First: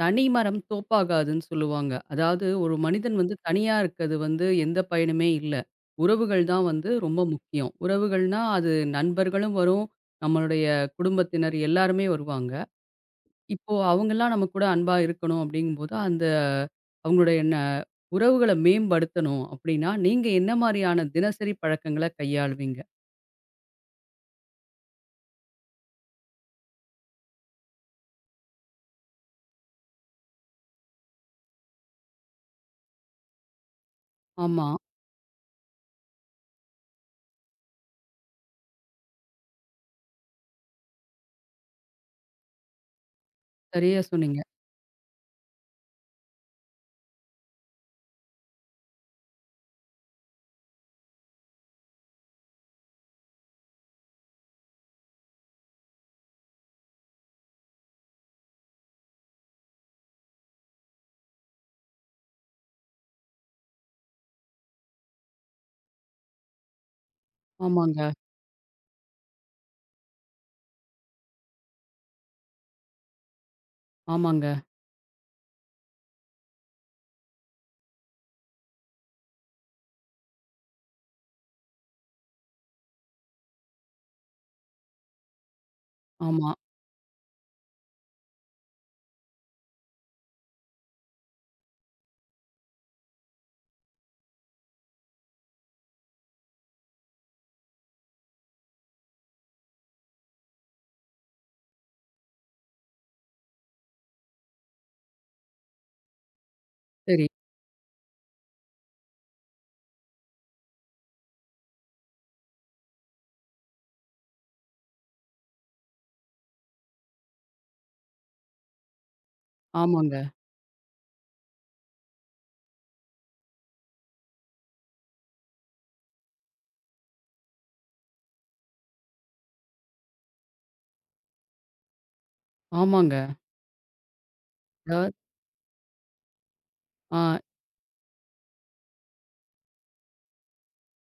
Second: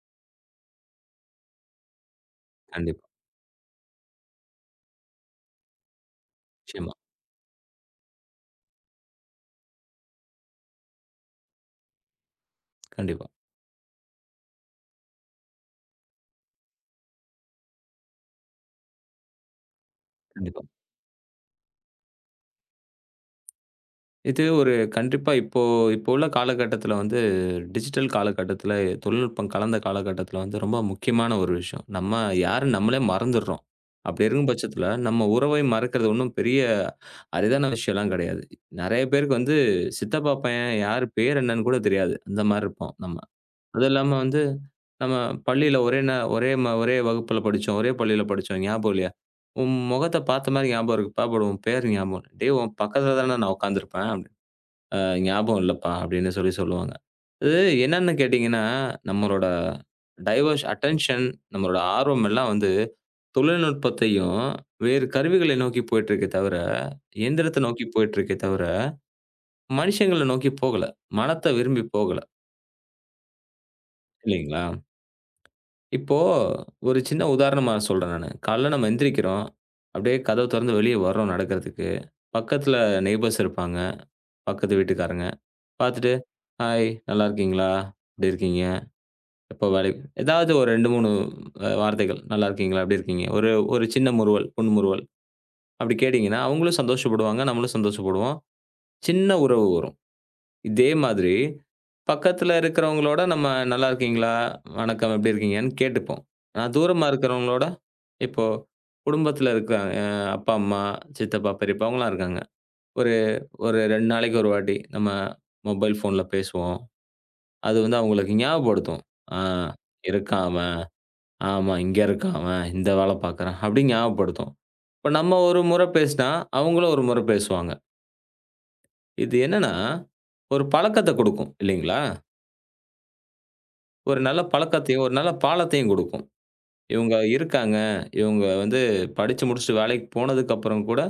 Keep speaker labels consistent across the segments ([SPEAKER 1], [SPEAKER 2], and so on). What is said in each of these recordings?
[SPEAKER 1] தனி மரம் தோப்பாகாதுன்னு சொல்லுவாங்க. அதாவது ஒரு
[SPEAKER 2] கண்டிப்பா.
[SPEAKER 1] மனிதன் வந்து தனியா இருக்கிறது வந்து எந்த பயனுமே இல்ல. உறவுகள் தான் வந்து
[SPEAKER 2] நிச்சயமா.
[SPEAKER 1] ரொம்ப முக்கியம். உறவுகள்னா அது நண்பர்களும் வரும், நம்மளுடைய குடும்பத்தினர் எல்லாருமே வருவாங்க.
[SPEAKER 2] கண்டிப்பா,
[SPEAKER 1] இப்போ அவங்கலாம் நம்ம கூட அன்பா இருக்கணும் அப்படிங்கும்போது, அந்த அவங்களுடைய உறவுகள மேம்படுத்தணும் அப்படின்னா, நீங்க என்ன
[SPEAKER 2] கண்டிப்பா.
[SPEAKER 1] மாரியான தினசரி பழக்கங்கள கையாளுவீங்க?
[SPEAKER 2] இது ஒரு கண்டிப்பா இப்போ இப்போ உள்ள காலகட்டத்தில வந்து டிஜிட்டல் காலகட்டத்தில, தொழில்நுட்பம் கலந்த காலகட்டத்தில வந்து ரொம்ப முக்கியமான ஒரு விஷயம். நம்ம யாருன்னு நம்மளே மறந்துடுறோம். அப்படி இருக்கும்
[SPEAKER 1] ஆமா.
[SPEAKER 2] பட்சத்தில, நம்ம உறவை மறக்கிறது ஒண்ணும் பெரிய அரிதான விஷயம்லாம் கிடையாது. நெறைய பேருக்கு வந்து சித்தப்பா பையன் யார் பேர் என்னன்னு கூட தெரியாது. அந்த மாரி இருப்போம் நம்ம. அதுவும்
[SPEAKER 1] சரியா
[SPEAKER 2] இல்லாம
[SPEAKER 1] சொன்னீங்க.
[SPEAKER 2] வந்து, நம்ம பள்ளியில ஒரே வகுப்புல படிச்சோம். ஒரே பள்ளியில படிச்சோம். ஞாபகம் இல்லையா? உன் முகத்த பார்த்த மாரி ஞாபகம் இருக்குப்பா. பட் உன் பேர் ஞாபகம் இல்ல. டேய்! உன் பக்கத்துல தானே நான் உட்கார்ந்திருப்பேன். அப்டின்னு. அ ஞாபகம் இல்லப்பா அப்படின்னு சொல்லி சொல்லுவாங்க. இது என்னன்னு கேட்டீங்கன்னா, நம்மளோட டைவர்ஸ் அட்டென்ஷன், நம்மளோட ஆர்வம் எல்லாம் வந்து தொழில்நுட்பத்தையும், வேறு கருவிகளை நோக்கி போயிட்டுருக்கே தவிர, இயந்திரத்த நோக்கி
[SPEAKER 1] ஆமாங்க,
[SPEAKER 2] போயிட்டுருக்கே தவிர, மனுஷங்கள நோக்கி போகல. மனத்த விரும்பி போகல.
[SPEAKER 1] ஆமாங்க,
[SPEAKER 2] இல்லைங்களா? இப்போ ஒரு சின்ன உதாரணமா சொல்றேன் நானு. காலைல நம்ம எந்திரிக்கிறோம். அப்படியே கதவ தொறந்து வெளிய வர்றோம் நடக்கிறதுக்கு. பக்கத்துல நெய்பர்ஸ் இருப்பாங்க. பக்கத்து வீட்டுக்காரங்க. பாத்துட்டு,
[SPEAKER 1] ஆமா.
[SPEAKER 2] "ஹாய் நல்லா இருக்கீங்களா? எப்படி இருக்கீங்க? எப்போ வேலைக்கு" ஏதாவது ஒரு 2, 3 வார்த்தைகள். "நல்லா இருக்கீங்களா? எப்படி இருக்கீங்க?" ஒரு ஒரு சின்ன முறுவல், புன்முறுவல் அப்படி கேட்டீங்கன்னா, அவங்களும் சந்தோஷப்படுவாங்க. நம்மளும் சந்தோஷப்படுவோம். சின்ன உறவு வரும். இதே மாதிரி பக்கத்துல இருக்கிறவங்களோட நம்ம நல்லா இருக்கீங்களா? வணக்கம் எப்படி இருக்கீங்கன்னு கேட்டுப்போம். ஆனா தூரமா
[SPEAKER 1] சரி.
[SPEAKER 2] இருக்கிறவங்களோட இப்போ குடும்பத்துல இருக்க அ அப்பா, அம்மா, சித்தப்பா, பெரியப்பா அவங்கலாம் இருக்காங்க. ஒரு ஒரு 2 நாளைக்கு ஒரு வாட்டி நம்ம மொபைல் ஃபோன்ல பேசுவோம். அது வந்து அவங்களுக்கு ஞாபகப்படுத்தும். ஆ
[SPEAKER 1] ஆமாங்க,
[SPEAKER 2] இருக்கான் அவன். ஆமா இங்க இருக்கான் அவன். இந்த வேல பார்க்குறான். அப்படி ஞாபகப்படுத்தும். இப்ப நம்ம ஒரு முறை பேசினா, அவங்களும் ஒரு முறை பேசுவாங்க. இது என்னன்னா, ஒரு பழக்கத்த குடுக்கும் இல்லைங்களா?
[SPEAKER 1] ஆமாங்க.
[SPEAKER 2] ஒரு நல்ல பழக்கத்தையும், ஒரு
[SPEAKER 1] அதாவது
[SPEAKER 2] நல்ல பாலத்தையும் குடுக்கும். இவங்க
[SPEAKER 1] ஆ,
[SPEAKER 2] இருக்காங்க. இவங்க வந்து படிச்சு முடிச்சுட்டு வேலைக்கு போனதுக்கப்புறம் கூட,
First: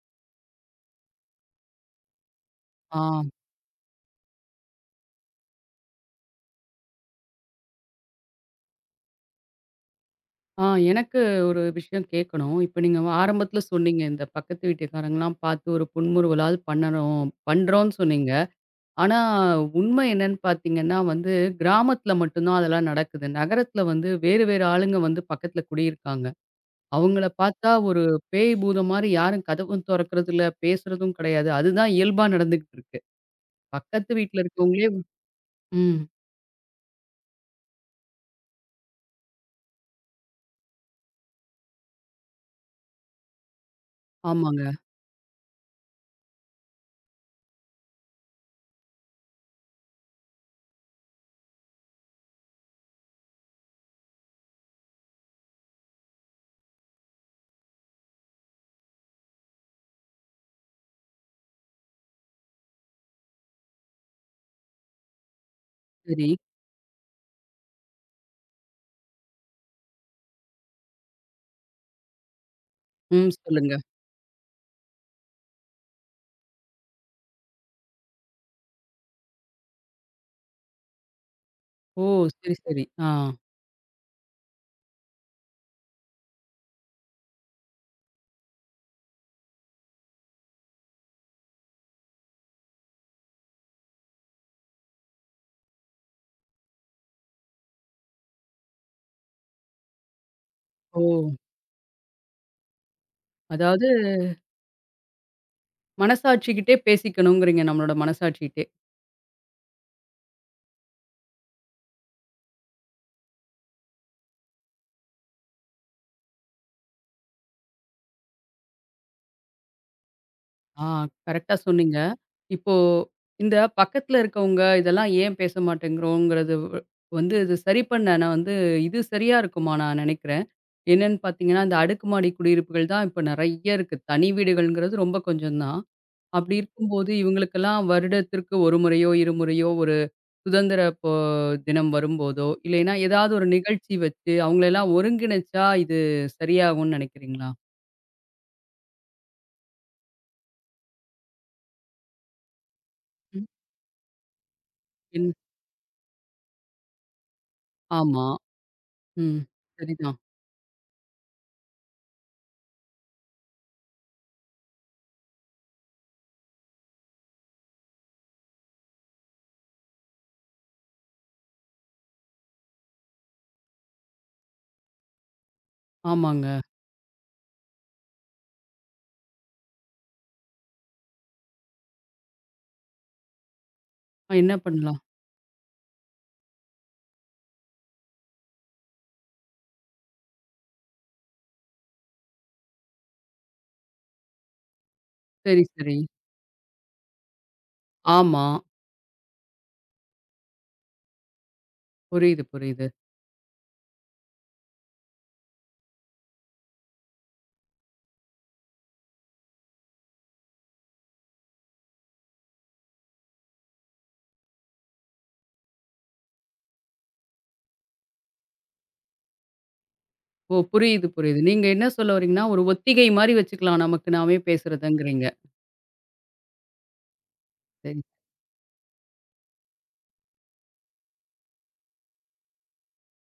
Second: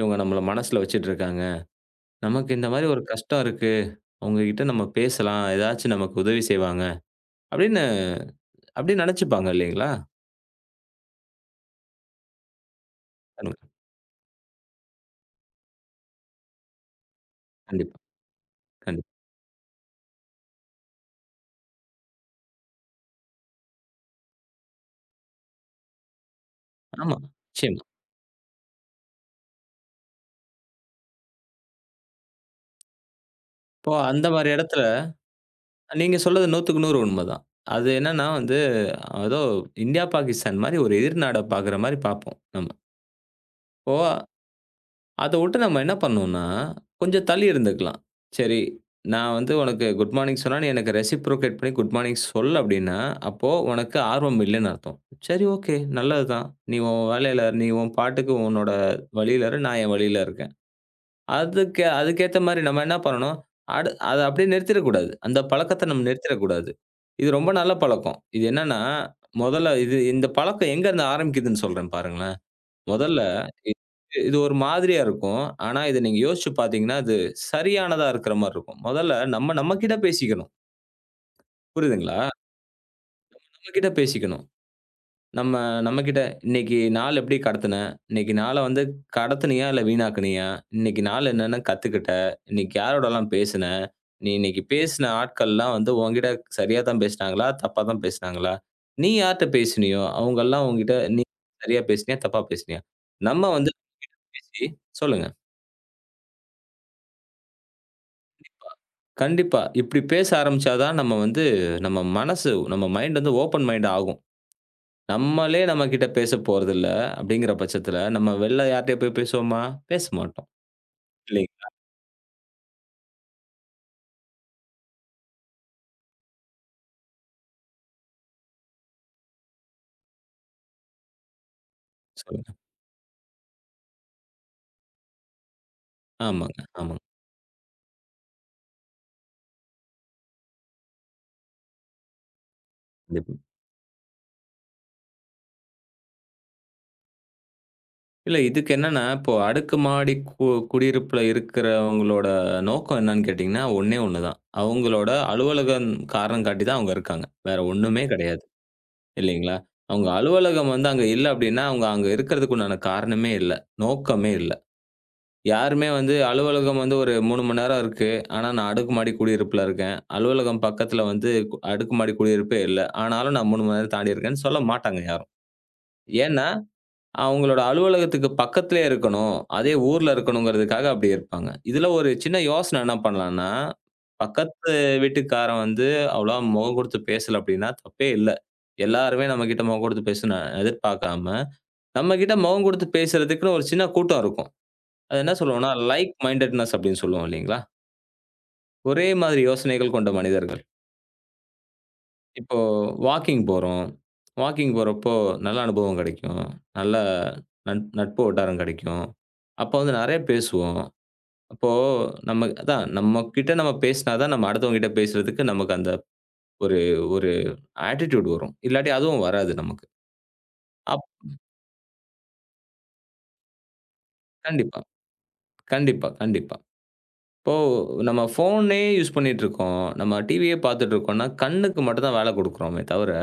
[SPEAKER 2] இவங்க நம்மள மனசுல வச்சுட்டு இருக்காங்க. நமக்கு இந்த மாரி
[SPEAKER 1] ஆ.
[SPEAKER 2] ஒரு கஷ்டம் இருக்கு. அவங்ககிட்ட நம்ம பேசலாம். ஏதாச்சும் நமக்கு உதவி செய்வாங்க. அப்படின்னு அப்படி நெனச்சுப்பாங்க இல்லைங்களா?
[SPEAKER 1] எனக்கு ஒரு விஷயம் கேட்கணும். இப்ப நீங்க ஆரம்பத்தில
[SPEAKER 2] கண்டிப்பா,
[SPEAKER 1] சொன்னீங்க, இந்த பக்கத்து வீட்டுக்காரங்கலாம் பார்த்து ஒரு புன்முறுவலாவது பண்ணணும் பண்றோம்னு
[SPEAKER 2] கண்டிப்பா.
[SPEAKER 1] சொன்னீங்க.
[SPEAKER 2] கண்டிப்பா.
[SPEAKER 1] ஆனா உண்மை என்னன்னு பார்த்தீங்கன்னா வந்து, கிராமத்தில மட்டும் தான் அதெல்லாம் நடக்குது. நகரத்தில வந்து வேறு வேறு ஆளுங்க வந்து பக்கத்தில குடியிருக்காங்க.
[SPEAKER 2] ஆமா,
[SPEAKER 1] அவங்கள பார்த்தா
[SPEAKER 2] நிச்சயமா.
[SPEAKER 1] ஒரு பேய் பூதம் மாரி யாரும் கதவும் தொறக்கறதில்ல, பேசுறதும் கிடையாது. அதுதான் இயல்பா நடந்துகிட்டு இருக்கு.
[SPEAKER 2] இப்போ
[SPEAKER 1] பக்கத்து
[SPEAKER 2] அந்த
[SPEAKER 1] வீட்ல
[SPEAKER 2] மாரி இடத்துல
[SPEAKER 1] இருக்கவங்களே ம்.
[SPEAKER 2] நீங்க சொல்றது 100க்கு 100 உண்மதான். அது என்னன்னா வந்து, ஏதோ இந்தியா, பாகிஸ்தான் மாரி ஒரு எதிர் நாட பாக்குற மாரி பாப்போம் நம்ம. இப்போ
[SPEAKER 1] ஆமாங்க.
[SPEAKER 2] அத விட்டு நம்ம என்ன பண்ணணும்னா, கொஞ்சம் தள்ளி இருந்துக்கலாம். சரி, நான் வந்து உனக்கு குட் மார்னிங் சொன்னா, நீ எனக்கு ரெசிப்ரோகேட் பண்ணி குட் மார்னிங் சொல் அப்டின்னா, அப்போ உனக்கு ஆர்வம் இல்லன்னு அர்த்தம். சரி ஓகே, நல்லது தான். நீ உன் வேலையில இரு, நீ உன் பாட்டுக்கு உன்னோட வழியில இரு, நான் என் வழியில இருக்கேன். அதுக்கு அதுக்கேத்த மாரி நம்ம என்ன பண்ணணும், அத அப்டியே நிறுத்திறக்கூடாது. அந்த பழக்கத்த நம்ம
[SPEAKER 1] சரி.
[SPEAKER 2] நிறுத்திறக்கூடாது. இது ரொம்ப நல்ல பழக்கம். இது என்னன்னா, முதல்ல இது இந்த பழக்கம் எங்கருந்து ஆரம்பிக்குதுன்னு சொல்றேன் பாருங்களேன். முதல்ல
[SPEAKER 1] ம்.
[SPEAKER 2] இ
[SPEAKER 1] சொல்லுங்க.
[SPEAKER 2] இது ஒரு மாதிரியா இருக்கும். ஆனா, இத நீங்க யோசிச்சு பார்த்தீங்கன்னா, அது சரியானதா இருக்கிற மாரி இருக்கும். முதல்ல நம்ம நம்மகிட்ட பேசிக்கணும்.
[SPEAKER 1] ஓ!
[SPEAKER 2] புரியுதுங்களா?
[SPEAKER 1] சரி, சரி. ஆ.
[SPEAKER 2] நம்மகிட்ட பேசிக்கணும். நம்ம நம்மகிட்ட "இன்னைக்கு நாள் எப்படி கடத்துன? இன்னைக்கு நாள வந்து கடத்துனியா? இல்ல வீணாக்குனியா? இன்னைக்கு நாள் என்னன்னு கத்துக்கிட்ட? இன்னைக்கு யாரோடலாம் பேசுன? நீ இன்னைக்கு பேசின ஆட்கள்லாம் வந்து உன்கிட்ட சரியா தான் பேசினாங்களா? தப்பா தான் பேசினாங்களா? நீ யார்ட்ட பேசினியோ? அவங்கலாம் உன்கிட்ட
[SPEAKER 1] ஓ!
[SPEAKER 2] நீ சரியா பேசினியா? தப்பா பேசினியா?" நம்ம வந்து
[SPEAKER 1] அதாவது
[SPEAKER 2] பேசி சொல்லுங்க.
[SPEAKER 1] மனசாட்சிகிட்டே பேசிக்கணுங்கிறீங்க. நம்மளோட மனசாட்சிகிட்டே.
[SPEAKER 2] கண்டிப்பா. இப்டி பேச ஆரம்பிச்சா தான் நம்ம வந்து நம்ம மனசு, நம்ம மைண்ட் வந்து ஓப்பன் மைண்ட் ஆகும். நம்மளே நம்மகிட்ட பேச போறதில்ல அப்டிங்கிற பட்சத்துல, நம்ம வெளில யார்ட்டயா போய் பேசுவோமா? பேச மாட்டோம்.
[SPEAKER 1] ஆ கரெக்ட்டா
[SPEAKER 2] இல்லைங்களா?
[SPEAKER 1] சொன்னீங்க. இப்போ இந்த பக்கத்துல இருக்கவங்க இதெல்லாம் ஏன் பேச மாட்டேங்கிறோங்கிறது வந்து இது சரி பண்ண நான் வந்து இது சரியா இருக்குமா நான் நெனைக்கிறேன். என்னன்னு பார்த்தீங்கன்னா, இந்த அடுக்குமாடி
[SPEAKER 2] சொல்லுங்க.
[SPEAKER 1] குடியிருப்புகள் தான் இப்ப நெறைய இருக்கு. தனி வீடுகள்ங்கிறது ரொம்ப கொஞ்சம் தான். அப்படி
[SPEAKER 2] ஆமாங்க.
[SPEAKER 1] இருக்கும்போது இவங்களுக்கெல்லாம் வருடத்திற்கு 1 முறையோ, 2 முறையோ ஒரு சுதந்திர இப்போ தினம் வரும்போதோ, இல்லைன்னா ஏதாவது
[SPEAKER 2] கண்டிப்பா.
[SPEAKER 1] ஒரு நிகழ்ச்சி வச்சு அவங்கள எல்லாம் ஒருங்கிணைச்சா இது சரியாகும்னு நெனைக்கிறீங்களா?
[SPEAKER 2] இல்ல இதுக்கு என்னன்னா, இப்போ அடுக்குமாடி குடியிருப்புல இருக்கிறவங்களோட நோக்கம் என்னன்னு
[SPEAKER 1] ம்.
[SPEAKER 2] கேட்டீங்கன்னா, ஒண்ணே ஒண்ணு தான். அவங்களோட
[SPEAKER 1] என்ன
[SPEAKER 2] அலுவலகம் காரணம் காட்டி தான் அவங்க இருக்காங்க. வேற ஒண்ணுமே
[SPEAKER 1] ஆமா.
[SPEAKER 2] கிடையாது.
[SPEAKER 1] ம்.
[SPEAKER 2] இல்லைங்களா? அவங்க
[SPEAKER 1] சரிதான்.
[SPEAKER 2] அலுவலகம் வந்து அங்க இல்ல அப்டின்னா, அவங்க அங்க இருக்கிறதுக்கு உண்டான காரணமே இல்ல. நோக்கமே இல்ல. யாருமே வந்து அலுவலகம் வந்து ஒரு 3 மணி நேரம் இருக்கு. ஆனா, நான் அடுக்குமாடி குடியிருப்புல இருக்கேன். அலுவலகம் பக்கத்துல வந்து அடுக்குமாடி குடியிருப்பே இல்ல. ஆனாலும் நான் 3 மணி நேரம் தாண்டி இருக்கேன்னு சொல்ல மாட்டாங்க யாரும். ஏன்னா,
[SPEAKER 1] ஆமாங்க.
[SPEAKER 2] அவங்களோட அலுவலகத்துக்கு பக்கத்திலேயே இருக்கணும். அதே ஊர்ல இருக்கணுங்கிறதுக்காக அப்படி இருப்பாங்க. இதுல ஒரு சின்ன யோசனை என்ன பண்ணலாம்ன்னா,
[SPEAKER 1] என்ன
[SPEAKER 2] பக்கத்து
[SPEAKER 1] பண்ணலாம்?
[SPEAKER 2] வீட்டுக்காரன் வந்து அவ்வளவா முகம் குடுத்து பேசல அப்படின்னா தப்பே இல்ல. எல்லாருமே நம்மகிட்ட முகம் குடுத்து பேசணும்னு எதிர்பார்க்காம, நம்மகிட்ட முகம் குடுத்து பேசுறதுக்குன்னு ஒரு சின்ன கூட்டம் இருக்கும். அது என்ன
[SPEAKER 1] சரி,
[SPEAKER 2] சொல்லுவோம்னா,
[SPEAKER 1] சரி.
[SPEAKER 2] லைக் மைண்டட்னெஸ் அப்படின்னு சொல்லுவோம் இல்லைங்களா?
[SPEAKER 1] ஆமா.
[SPEAKER 2] ஒரே மாதிரி யோசனைகள் கொண்ட மனிதர்கள்.
[SPEAKER 1] புரியுது,
[SPEAKER 2] இப்போ
[SPEAKER 1] புரியுது.
[SPEAKER 2] வாக்கிங் போறோம். வாக்கிங் போறப்போ நல்ல அனுபவம் கிடைக்கும். நல்ல நட்பு வட்டாரம் கிடைக்கும். அப்போ வந்து நெறைய பேசுவோம். அப்போ நம்ம அதான் நம்மகிட்ட நம்ம பேசினா தான் நம்ம அடுத்தவங்ககிட்ட பேசுறதுக்கு நமக்கு அந்த ஒரு ஒரு ஆட்டிட்யூட் வரும். இல்லாட்டி அதுவும் வராது நமக்கு.
[SPEAKER 1] ஓ! புரியுது,
[SPEAKER 2] அப்
[SPEAKER 1] புரியுது. நீங்க என்ன சொல்ல வரீங்கன்னா, ஒரு ஒத்திகை மாரி வச்சுக்கலாம். நமக்கு நாமே
[SPEAKER 2] கண்டிப்பா,
[SPEAKER 1] பேசுறதுங்கிறீங்க.
[SPEAKER 2] கண்டிப்பா. இப்போ
[SPEAKER 1] சரி.
[SPEAKER 2] நம்ம ஃபோனே யூஸ் பண்ணிட்டு இருக்கோம். நம்ம டிவியே பார்த்துட்டு இருக்கோம்னா, கண்ணுக்கு மட்டும் தான் வேலை குடுக்குறோமே தவிர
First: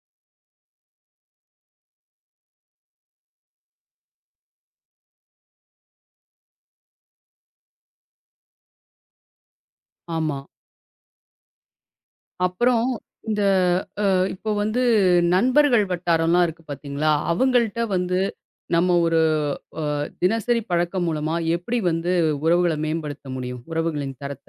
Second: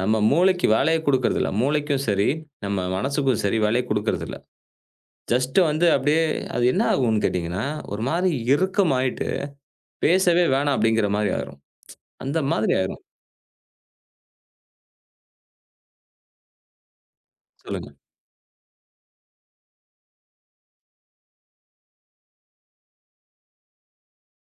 [SPEAKER 2] நம்ம மூளைக்கு வேலைய குடுக்குறதில்ல. மூளைக்கும் சரி, நம்ம மனசுக்கும் சரி வேலைய குடுக்குறதில்ல. ஜஸ்ட் வந்து அப்படியே அது என்ன ஆகும்ன்னு கேட்டீங்கன்னா, ஒரு மாரி இறுக்கமாயிட்டு,
[SPEAKER 1] ஆமா.
[SPEAKER 2] பேசவே வேணாம் அப்படிங்கிற மாரி ஆயிரும். அந்த மாதிரி
[SPEAKER 1] அப்புறம்
[SPEAKER 2] ஆயிரும்.
[SPEAKER 1] இந்த இப்போ வந்து நண்பர்கள் வட்டாரம்லாம் இருக்கு பார்த்தீங்களா? அவங்கள்ட்ட
[SPEAKER 2] சொல்லுங்க.
[SPEAKER 1] வந்து நம்ம ஒரு அ தினசரி பழக்கம் மூலமா எப்படி வந்து உறவுகள மேம்படுத்த முடியும்? உறவுகளின் தரத்த.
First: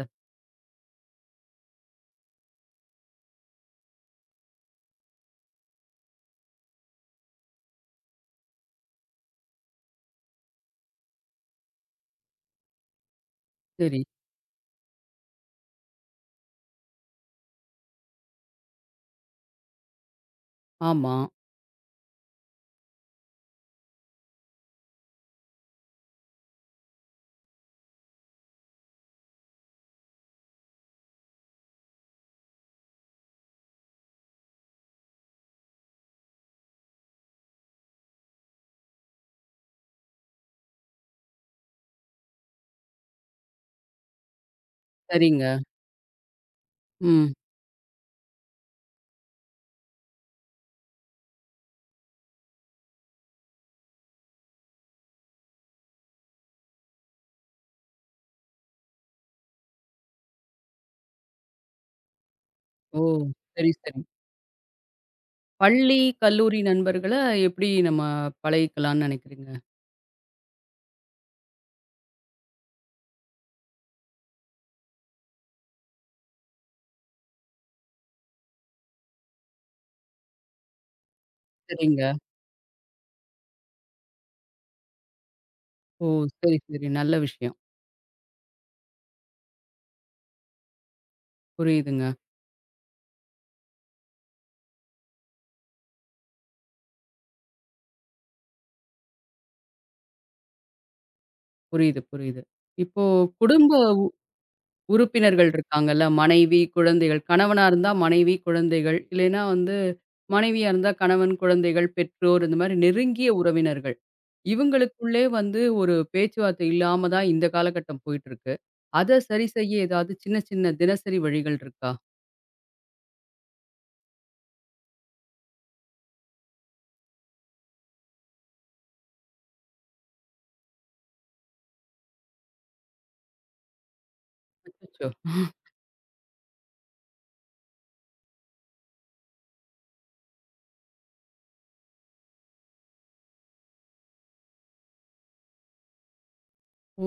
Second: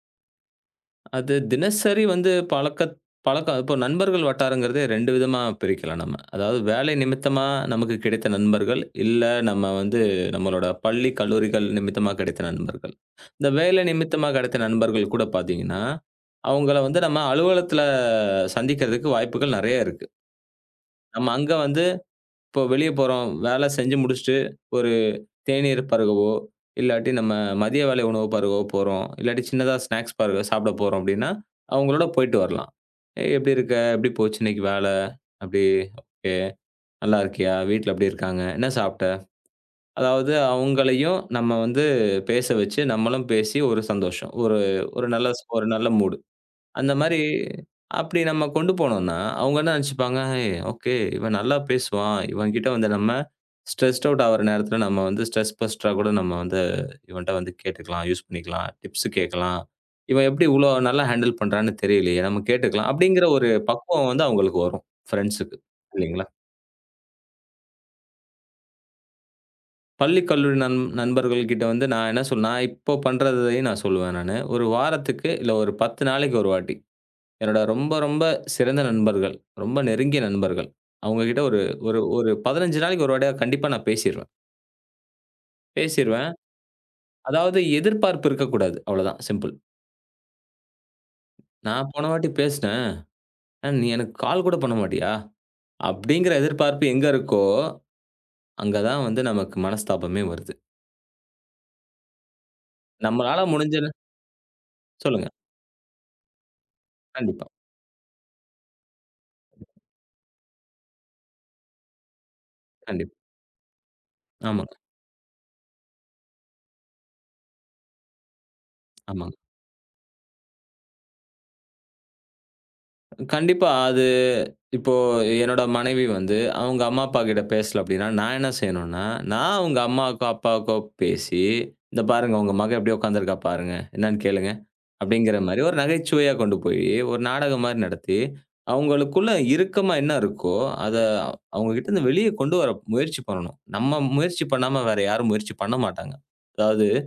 [SPEAKER 2] அது தினசரி வந்து பழக்கம் இப்போ நண்பர்கள் வட்டாரங்கிறதே 2 விதமா பிரிக்கலாம் நம்ம. அதாவது வேலை நிமித்தமா நமக்கு கிடைத்த நண்பர்கள், இல்ல நம்ம வந்து நம்மளோட பள்ளி, கல்லூரிகள் நிமித்தமா கிடைத்த நண்பர்கள். இந்த வேலை
[SPEAKER 1] சரி.
[SPEAKER 2] நிமித்தமா கிடைத்த நண்பர்கள் கூட பார்த்தீங்கன்னா, அவங்கள வந்து நம்ம அலுவலகத்தில சந்திக்கிறதுக்கு வாய்ப்புகள் நெறைய இருக்கு.
[SPEAKER 1] ஆமா.
[SPEAKER 2] நம்ம அங்க வந்து இப்போ வெளிய போறோம். வேலை செஞ்சு முடிச்சுட்டு, ஒரு தேநீர் பருகவோ, இல்லாட்டி நம்ம மதிய வேலை உணவு பருகவோ போறோம். இல்லாட்டி சின்னதா ஸ்நாக்ஸ் பருக சாப்பிட போறோம் அப்டின்னா, அவங்களோட போயிட்டு வரலாம். "ஏய் எப்டி இருக்க? எப்டி போச்சு இன்னைக்கு வேல? அப்டி ஓகே. நல்லா இருக்கியா? வீட்ல எப்டி இருக்காங்க? என்ன சாப்ட்ட?" அதாவது அவங்களையும் நம்ம வந்து பேச வச்சு, நம்மளும் பேசி ஒரு சந்தோஷம். ஒரு ஒரு நல்ல
[SPEAKER 1] சரிங்க.
[SPEAKER 2] ஒரு நல்ல மூடு. அந்த மாரி
[SPEAKER 1] ம்.
[SPEAKER 2] அப்படி நம்ம கொண்டு போனோம்னா, அவங்க என்ன நெனச்சுப்பாங்க, "ஏய் ஓகே, இவன் நல்லா பேசுவான். இவன்கிட்ட வந்து நம்ம ஸ்ட்ரெஸ்ட் அவுட் ஆகுற நேரத்தில நம்ம வந்து ஸ்ட்ரெஸ் பஸ்டரா கூட நம்ம வந்து இவன்ட்ட வந்து கேட்டுக்கலாம், யூஸ் பண்ணிக்கலாம். டிப்ஸ் கேட்கலாம். இவன் எப்படி இவ்வளோ நல்லா ஹேண்டில் பண்றான்னு தெரியலையே! நம்ம கேட்டுக்கலாம்."
[SPEAKER 1] ஓ!
[SPEAKER 2] அப்படிங்கிற ஒரு
[SPEAKER 1] சரி, சரி.
[SPEAKER 2] பக்குவம் வந்து அவங்களுக்கு வரும், ஃப்ரெண்ட்ஸுக்கு.
[SPEAKER 1] பள்ளி,
[SPEAKER 2] இல்லைங்களா?
[SPEAKER 1] கல்லூரி நண்பர்கள எப்படி நம்ம பழகிக்கலாம்னு நினைக்கிறீங்க?
[SPEAKER 2] பள்ளி, கல்லூரி நண்பர்கள் கிட்ட வந்து நான் இப்போ பண்றதையும் நான் சொல்லுவேன் நானு. ஒரு வாரத்துக்கு இல்ல ஒரு 10 நாளைக்கு ஒரு வாட்டி. என்னோட ரொம்ப, ரொம்ப சிறந்த நண்பர்கள். ரொம்ப நெருங்கிய நண்பர்கள். அவங்க கிட்ட ஒரு ஒரு
[SPEAKER 1] சரிங்க.
[SPEAKER 2] ஒரு 15 நாளைக்கு ஒரு வாட்டியா கண்டிப்பா நான் பேசிருவேன்.
[SPEAKER 1] ஓ!
[SPEAKER 2] பேசிருவேன்.
[SPEAKER 1] சரி, சரி. நல்ல விஷயம்.
[SPEAKER 2] அதாவது எதிர்பார்ப்பு இருக்கக்கூடாது. அவ்வளோதான் சிம்பிள். நான் போன
[SPEAKER 1] புரியுதுங்க.
[SPEAKER 2] வாட்டி பேசினேன். நீ எனக்கு கால் கூட பண்ண மாட்டியா?" அப்படிங்கிற எதிர்பார்ப்பு எங்க இருக்கோ, அங்க தான் வந்து நமக்கு மனஸ்தாபமே வருது.
[SPEAKER 1] புரியுது, புரியுது. இப்போ
[SPEAKER 2] நம்மளால
[SPEAKER 1] குடும்ப
[SPEAKER 2] முடிஞ்சது சொல்லுங்க.
[SPEAKER 1] உறுப்பினர்கள் இருக்காங்கல்ல, மனைவி, குழந்தைகள்.
[SPEAKER 2] கண்டிப்பா,
[SPEAKER 1] கணவனா இருந்தா மனைவி, குழந்தைகள். இல்லைன்னா வந்து மனைவியா இருந்தா கணவன், குழந்தைகள், பெற்றோர் இந்த மாரி
[SPEAKER 2] கண்டிப்பா.
[SPEAKER 1] நெருங்கிய உறவினர்கள்.
[SPEAKER 2] ஆமாங்க,
[SPEAKER 1] இவங்களுக்குள்ளே வந்து ஒரு பேச்சுவார்த்தை இல்லாம தான் இந்த காலகட்டம் போயிட்டுருக்கு. அத
[SPEAKER 2] ஆமாங்க.
[SPEAKER 1] சரி செய்ய ஏதாவது சின்ன, சின்ன தினசரி வழிகள் இருக்கா?
[SPEAKER 2] கண்டிப்பா. அது இப்போ என்னோட மனைவி வந்து, அவங்க அம்மா, அப்பா கிட்ட பேசல அப்டின்னா, நான் என்ன செய்யணும்னா, நான் அவங்க அம்மாவுக்கோ, அப்பாவுக்கோ பேசி, "இந்த பாருங்க உங்க மகன் எப்டி உட்கார்ந்திருக்கா பாருங்க. என்னன்னு கேளுங்க."
[SPEAKER 1] அச்சச்சோ!
[SPEAKER 2] அப்டிங்கிற மாரி ஒரு நகைச்சுவையா கொண்டு போயி, ஒரு நாடகம் மாரி நடத்தி, அவங்களுக்குள்ள இறுக்கமா என்ன இருக்கோ, அத அவங்க கிட்ட இருந்து வெளிய கொண்டு வர முயற்சி பண்ணணும். நம்ம முயற்சி பண்ணாம வேற யாரும் முயற்சி பண்ண மாட்டாங்க. அதாவது
[SPEAKER 1] ஓ!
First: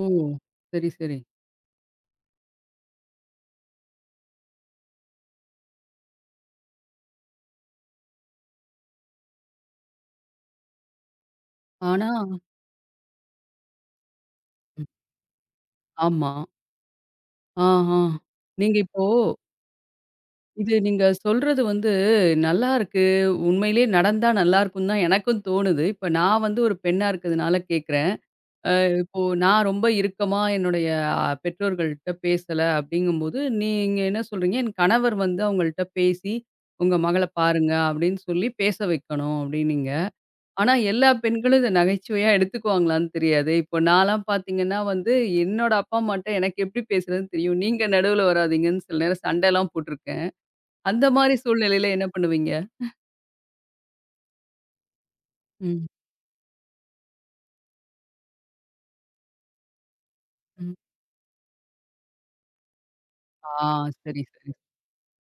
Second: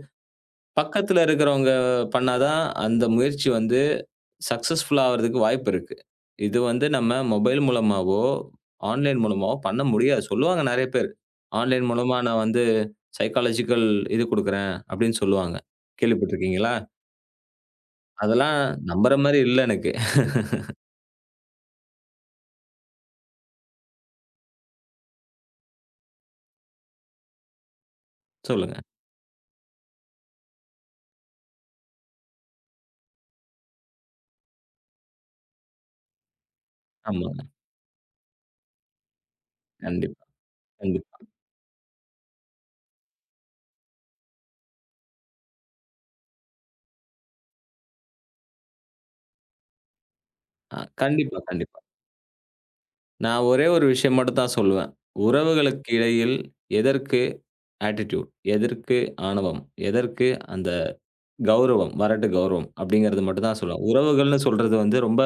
[SPEAKER 1] சரி, சரி.
[SPEAKER 2] பக்கத்துல இருக்கிறவங்க பண்ணாதான், அந்த முயற்சி வந்து சக்சஸ்ஃபுல் ஆவறதுக்கு வாய்ப்பு இருக்கு. இது வந்து நம்ம மொபைல் மூலமாவோ, ஆன்லைன் மூலமாவோ பண்ண முடியாது. சொல்லுவாங்க நெறைய பேர். ஆன்லைன்
[SPEAKER 1] ஆனா
[SPEAKER 2] மூலமா நான் வந்து சைக்காலஜிக்கல் இது குடுக்குறேன்
[SPEAKER 1] ம்.
[SPEAKER 2] அப்படின்னு சொல்லுவாங்க.
[SPEAKER 1] ஆமா.
[SPEAKER 2] கேள்விப்பட்டுருக்கீங்களா?
[SPEAKER 1] ஆ, ஆ.
[SPEAKER 2] அதெல்லாம்
[SPEAKER 1] நீங்க இப்போ
[SPEAKER 2] நம்புற மாரி இல்ல எனக்கு.
[SPEAKER 1] இது நீங்க சொல்றது வந்து நல்லாருக்கு. உண்மையிலேயே நடந்தா நல்லாருக்குன்னு தான் எனக்கும் தோணுது. இப்ப நான் வந்து ஒரு பெண்ணா இருக்கிறதுனால கேட்கிறேன்.
[SPEAKER 2] சொல்லுங்க.
[SPEAKER 1] இப்போ நான் ரொம்ப இறுக்கமா என்னுடைய பெற்றோர்கள்ட்ட பேசல அப்படிங்கும்போது, நீங்க என்ன சொல்றீங்க, என் கணவர் வந்து அவங்கள்ட்ட பேசி, "உங்க மகள
[SPEAKER 2] ஆமாங்க.
[SPEAKER 1] பாருங்க" அப்படின்னு சொல்லி பேச வைக்கணும் அப்படின்னீங்க.
[SPEAKER 2] கண்டிப்பா,
[SPEAKER 1] ஆனா, எல்லா
[SPEAKER 2] கண்டிப்பா.
[SPEAKER 1] பெண்களும் இத நகைச்சுவையா எடுத்துக்குவாங்களான்னு தெரியாது. இப்போ நான்லாம் பார்த்தீங்கன்னா வந்து, என்னோட அப்பா அம்மாட்ட எனக்கு எப்படி பேசுறதுன்னு தெரியும். நீங்க நடுவுல வராதீங்கன்னு சில நேரம் சண்டைலாம் போட்டுருக்கேன். அந்த மாரி
[SPEAKER 2] கண்டிப்பா.
[SPEAKER 1] சூழ்நிலையில என்ன பண்ணுவீங்க?
[SPEAKER 2] நான் ஒரே ஒரு விஷயம் மட்டும் தான் சொல்லுவேன்.
[SPEAKER 1] ம்.
[SPEAKER 2] உறவுகளுக்கு இடையில் எதற்கு ஆட்டிட்யூட்? எதற்கு ஆணவம்? எதற்கு அந்த
[SPEAKER 1] ம்.
[SPEAKER 2] கௌரவம். "வரட்டு கௌரவம்" அப்படிங்கிறது மட்டும்
[SPEAKER 1] ஆ
[SPEAKER 2] தான் சொல்லலாம்.
[SPEAKER 1] சரி,
[SPEAKER 2] உறவுகள்னு
[SPEAKER 1] சரி.
[SPEAKER 2] சொல்றது வந்து ரொம்ப,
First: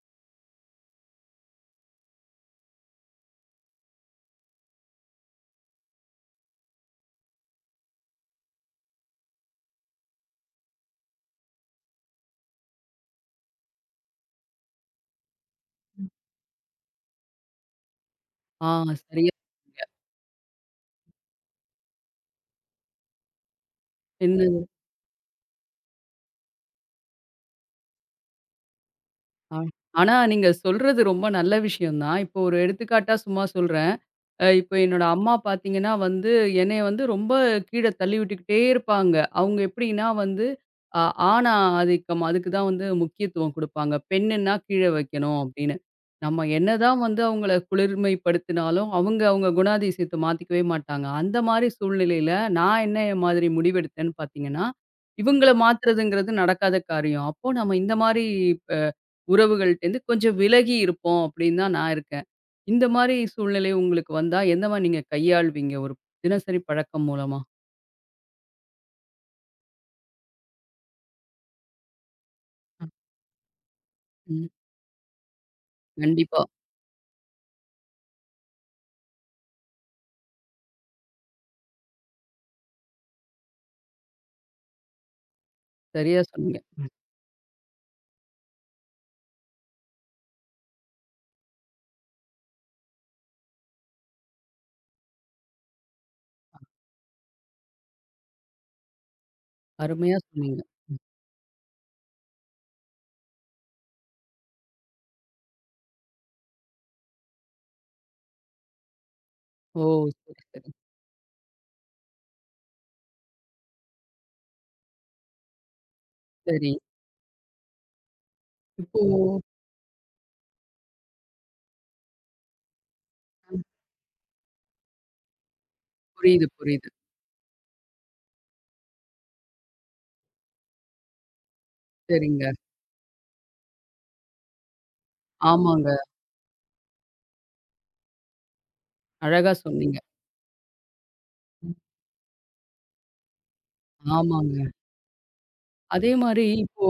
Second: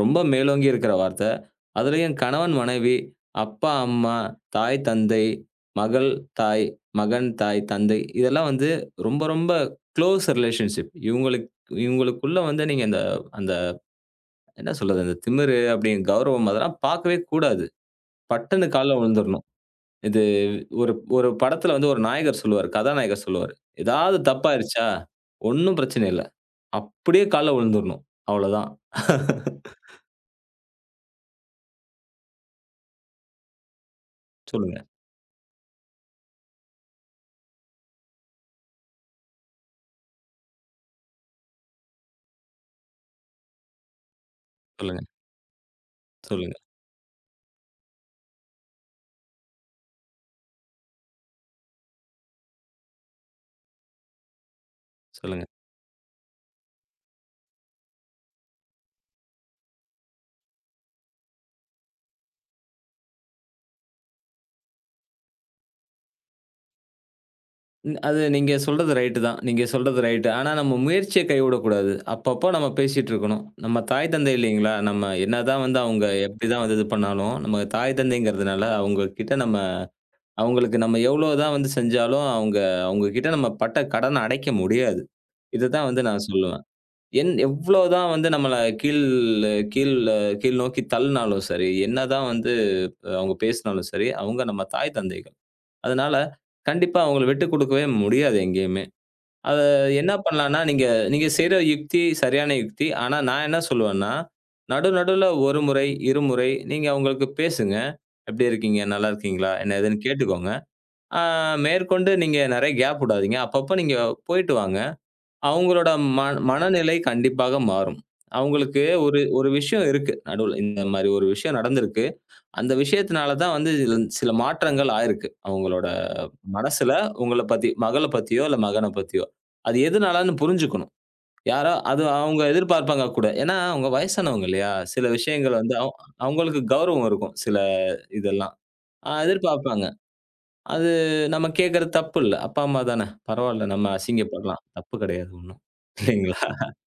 [SPEAKER 2] ரொம்ப மேலோங்கி இருக்கிற வார்த்தை. அதுலயும் கணவன், மனைவி, அப்பா, அம்மா, தாய், தந்தை, மகள், தாய், மகன், தாய், தந்தை இதெல்லாம் வந்து ரொம்ப, ரொம்ப க்ளோஸ் ரிலேஷன்ஷிப். இவங்களுக்கு இவங்களுக்குள்ள வந்து நீங்க இந்த அந்த என்ன சொல்றது? அந்த திமிரு அப்படிங்க கௌரவம் அதெல்லாம் பார்க்கவே கூடாது.
[SPEAKER 1] ஆ
[SPEAKER 2] பட்டுன்னு கால்ல
[SPEAKER 1] சரியா
[SPEAKER 2] விழுந்துரணும்.
[SPEAKER 1] சொன்னீங்க.
[SPEAKER 2] இது ஒரு ஒரு படத்துல வந்து ஒரு நாயகர் சொல்லுவாரு, கதாநாயகர் சொல்லுவாரு. "ஏதாவது
[SPEAKER 1] என்ன
[SPEAKER 2] தப்பாயிருச்சா? ஒண்ணும் பிரச்சனை இல்ல. அப்படியே கால்ல விழுந்துரணும். அவ்வளோதான்.
[SPEAKER 1] ஆ ஆனா, நீங்க சொல்றது ரொம்ப நல்ல விஷயம் தான். இப்போ ஒரு எடுத்துக்காட்டா சும்மா சொல்றேன். இப்ப
[SPEAKER 2] சொல்லுங்க,
[SPEAKER 1] என்னோட அம்மா பார்த்தீங்கன்னா வந்து, என்னைய வந்து ரொம்ப கீழ தள்ளி விட்டுக்கிட்டே இருப்பாங்க. அவங்க எப்படின்னா வந்து, அ ஆண் ஆதிக்கம் அதுக்கு தான் வந்து முக்கியத்துவம் குடுப்பாங்க. பெண்ணுன்னா கீழ
[SPEAKER 2] சொல்லுங்க,
[SPEAKER 1] வைக்கணும் அப்படின்னு. நம்ம
[SPEAKER 2] சொல்லுங்க,
[SPEAKER 1] என்னதான் வந்து அவங்கள குளிர்மைப்படுத்தினாலும், அவங்க அவங்க குணாதிசயத்த மாத்திக்கவே மாட்டாங்க. அந்த மாரி சூழ்நிலையில நான் என்ன மாதிரி முடிவெடுத்தேன்னு பார்த்தீங்கன்னா,
[SPEAKER 2] சொல்லுங்க.
[SPEAKER 1] இவங்கள மாத்துறதுங்கிறது நடக்காத காரியம். அப்போ நம்ம இந்த மாரி ப உறவுகள்ட்டேருந்து கொஞ்சம் விலகி இருப்போம் அப்படின்னு தான் நான் இருக்கேன். இந்த மாரி சூழ்நிலை உங்களுக்கு வந்தா, எந்த மாரி நீங்க கையாள்வீங்க? ஒரு தினசரி பழக்கம் மூலமா?
[SPEAKER 2] ம். அது நீங்க சொல்றது ரைட்டு தான். நீங்க சொல்றது ரைட்டு. ஆனா நம்ம முயற்சிய கைவிடக்கூடாது. அப்பப்போ நம்ம
[SPEAKER 1] ம்.
[SPEAKER 2] பேசிட்டு இருக்கணும். நம்ம தாய் தந்தை
[SPEAKER 1] ம்.
[SPEAKER 2] இல்லைங்களா? நம்ம என்னதான் வந்து அவங்க
[SPEAKER 1] கண்டிப்பா.
[SPEAKER 2] எப்படிதான் வந்து இது பண்ணாலும், நம்ம தாய் தந்தைங்கிறதுனால அவங்க கிட்ட நம்ம அவங்களுக்கு நம்ம எவ்வளோதான் வந்து செஞ்சாலும், அவங்க அவங்க கிட்ட நம்ம பட்ட கடன அடைக்க முடியாது. இத தான் வந்து
[SPEAKER 1] சரியா
[SPEAKER 2] நான்
[SPEAKER 1] சொன்னீங்க.
[SPEAKER 2] சொல்லுவேன். என் எவ்வளோதான் வந்து நம்மள கீழ் கீழ் கீழ் நோக்கி தள்ளினாலும் சரி, என்னதான் வந்து அவங்க பேசினாலும் சரி, அவங்க நம்ம தாய் தந்தைகள். அதனால கண்டிப்பா அவங்கள விட்டு குடுக்கவே முடியாது எங்கேயுமே. அத என்ன
[SPEAKER 1] அருமையா சொன்னீங்க.
[SPEAKER 2] பண்ணலாம்னா, நீங்க
[SPEAKER 1] ம்.
[SPEAKER 2] நீங்க செய்ற யுக்தி சரியான யுக்தி. ஆனா நான் என்ன சொல்லுவேன்னா, நடு நடுவுல 1 முறை, 2 முறை நீங்க அவங்களுக்கு பேசுங்க. "எப்படி இருக்கீங்க? நல்லா இருக்கீங்களா?" என்ன
[SPEAKER 1] ஓ!
[SPEAKER 2] ஏதுன்னு
[SPEAKER 1] சரி,
[SPEAKER 2] கேட்டுக்கோங்க.
[SPEAKER 1] சரி.
[SPEAKER 2] ஆ மேற்கொண்டு நீங்க நெறைய கேப் விடாதீங்க. அப்பப்போ நீங்க போயிட்டு வாங்க. அவங்களோட ம
[SPEAKER 1] சரி.
[SPEAKER 2] மனநிலை கண்டிப்பாக மாறும். அவங்களுக்கு
[SPEAKER 1] இப்போ
[SPEAKER 2] ஒரு ஒரு விஷயம் இருக்கு. நடுவுல இந்த மாரி ஒரு விஷயம் நடந்திருக்கு. அந்த விஷயத்தினால தான் வந்து இதுல சில மாற்றங்கள் ஆயிருக்கு. அவங்களோட
[SPEAKER 1] புரியுது, புரியுது.
[SPEAKER 2] மனசுல உங்கள பத்தி மகள பத்தியோ, இல்ல மகன பத்தியோ. அது எதுனாலன்னு புரிஞ்சுக்கணும். யாரோ அது அவங்க
[SPEAKER 1] சரிங்க.
[SPEAKER 2] எதிர்பார்ப்பாங்க கூட. ஏன்னா அவங்க வயசானவங்க இல்லையா? சில விஷயங்கள் வந்து
[SPEAKER 1] ஆமாங்க.
[SPEAKER 2] அவங்களுக்கு கௌரவம் இருக்கும். சில இதெல்லாம்.
[SPEAKER 1] அழகா
[SPEAKER 2] எதிர்பார்ப்பாங்க.
[SPEAKER 1] சொன்னீங்க.
[SPEAKER 2] அது நம்ம
[SPEAKER 1] ம்.
[SPEAKER 2] கேட்கறது தப்பு இல்ல. அப்பா, அம்மா தானே! பரவால்ல நம்ம
[SPEAKER 1] ஆமாங்க.
[SPEAKER 2] அசிங்கப்படலாம். தப்பு கிடையாது ஒண்ணும்.
[SPEAKER 1] அதே
[SPEAKER 2] இல்லைங்களா?
[SPEAKER 1] மாரி இப்போ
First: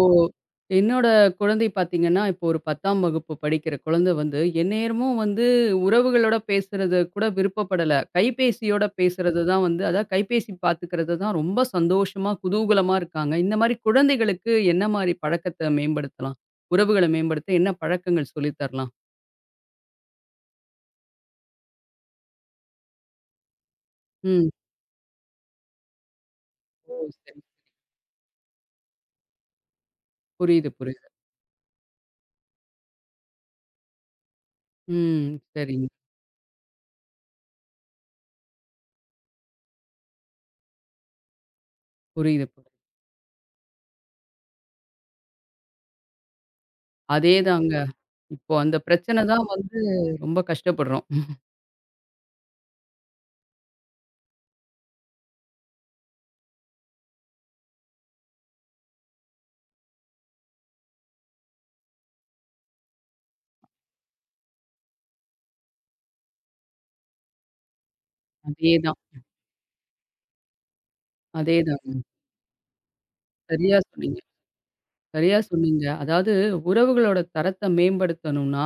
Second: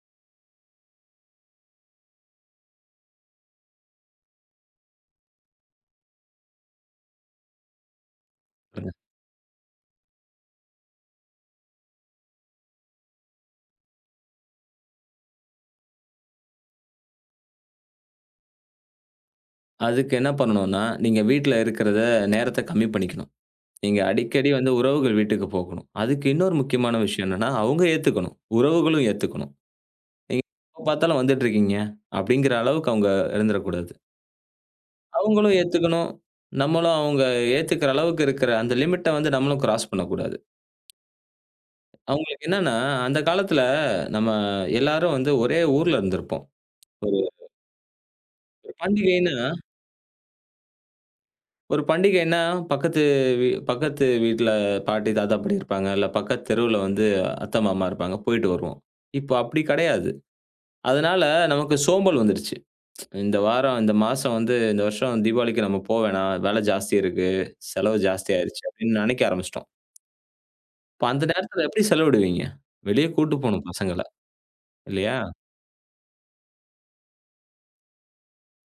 [SPEAKER 1] என்னோட குழந்தை பார்த்தீங்கன்னா, இப்போ ஒரு 10ஆம் வகுப்பு படிக்கிற குழந்தை வந்து, எந்நேரமும் வந்து உறவுகளோட பேசுறது கூட விருப்பப்படல. கைபேசியோட பேசுறது தான் வந்து அதாவது கைபேசி பார்த்துக்கிறது தான் ரொம்ப சந்தோஷமா, குதூகலமா இருக்காங்க. இந்த மாரி குழந்தைகளுக்கு என்ன மாரி பழக்கத்த மேம்படுத்தலாம்? உறவுகள மேம்படுத்த என்ன பழக்கங்கள் சொல்லி தரலாம்?
[SPEAKER 2] அதுக்கு என்ன பண்ணணும்னா, நீங்க வீட்ல இருக்கிறத நேரத்த கம்மி பண்ணிக்கணும். நீங்க
[SPEAKER 1] ம்.
[SPEAKER 2] அடிக்கடி வந்து உறவுகள் வீட்டுக்கு போகணும். அதுக்கு இன்னொரு
[SPEAKER 1] ஓ!
[SPEAKER 2] முக்கியமான விஷயம்
[SPEAKER 1] சரி.
[SPEAKER 2] என்னன்னா, அவங்க ஏத்துக்கணும். உறவுகளும் ஏத்துக்கணும். நீங்க
[SPEAKER 1] புரியுது,
[SPEAKER 2] எப்ப
[SPEAKER 1] புரியுது.
[SPEAKER 2] பார்த்தாலும் வந்துட்டுருக்கீங்க, அப்படிங்கிற அளவுக்கு அவங்க இருந்துறக்கூடாது.
[SPEAKER 1] ம்.
[SPEAKER 2] அவங்களும்
[SPEAKER 1] சரிங்க.
[SPEAKER 2] ஏத்துக்கணும். நம்மளும் அவங்க ஏத்துக்கிற அளவுக்கு இருக்கிற அந்த லிமிட்ட வந்து நம்மளும் கிராஸ் பண்ணக்கூடாது.
[SPEAKER 1] புரியுது.
[SPEAKER 2] அவங்களுக்கு என்னன்னா, அந்த காலத்துல நம்ம எல்லாரும் வந்து ஒரே ஊர்ல இருந்திருப்போம். ஒரு
[SPEAKER 1] அதேதாங்க. இப்போ அந்த பிரச்சன தான்
[SPEAKER 2] பண்டிகைன்னா
[SPEAKER 1] வந்து ரொம்ப கஷ்டப்படுறோம்.
[SPEAKER 2] ஒரு பண்டிகைன்னா, பக்கத்து பக்கத்து வீட்ல பாட்டி, தாத்தா, பாட்டி இருப்பாங்க. இல்ல பக்கத்து தெருவுல வந்து அத்தை, மாமா இருப்பாங்க. போயிட்டு வருவோம். இப்போ அப்படி கிடையாது. அதனால நமக்கு சோம்பல் வந்துருச்சு. இந்த வாரம், இந்த மாசம் வந்து இந்த வருஷம் தீபாவளிக்கு நம்ம போ வேணாம். வேலை ஜாஸ்தி இருக்கு. செலவு ஜாஸ்தி ஆயிருச்சு
[SPEAKER 1] அதேதான்,
[SPEAKER 2] அப்படின்னு நினைக்க ஆரம்பிச்சுட்டோம். இப்ப அந்த நேரத்துல எப்படி
[SPEAKER 1] அதேதாங்க.
[SPEAKER 2] செலவிடுவீங்க? வெளிய கூட்டு போணும்
[SPEAKER 1] சரியா
[SPEAKER 2] பசங்கள.
[SPEAKER 1] சொன்னீங்க,
[SPEAKER 2] இல்லையா?
[SPEAKER 1] சரியா சொன்னீங்க. அதாவது உறவுகளோட தரத்த மேம்படுத்தணும்னா,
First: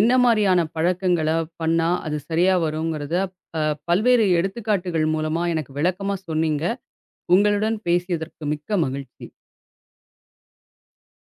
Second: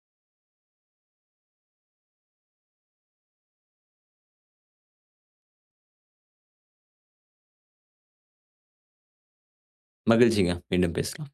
[SPEAKER 1] என்ன மாரியான பழக்கங்கள பண்ணா அது சரியா வருங்கிறத, அ பல்வேறு எடுத்துக்காட்டுகள் மூலமா எனக்கு விளக்கமா சொன்னீங்க. உங்களுடன் பேசியதற்கு மிக்க மகிழ்ச்சி.
[SPEAKER 2] மகிழ்ச்சிங்க. மீண்டும் பேசலாம்.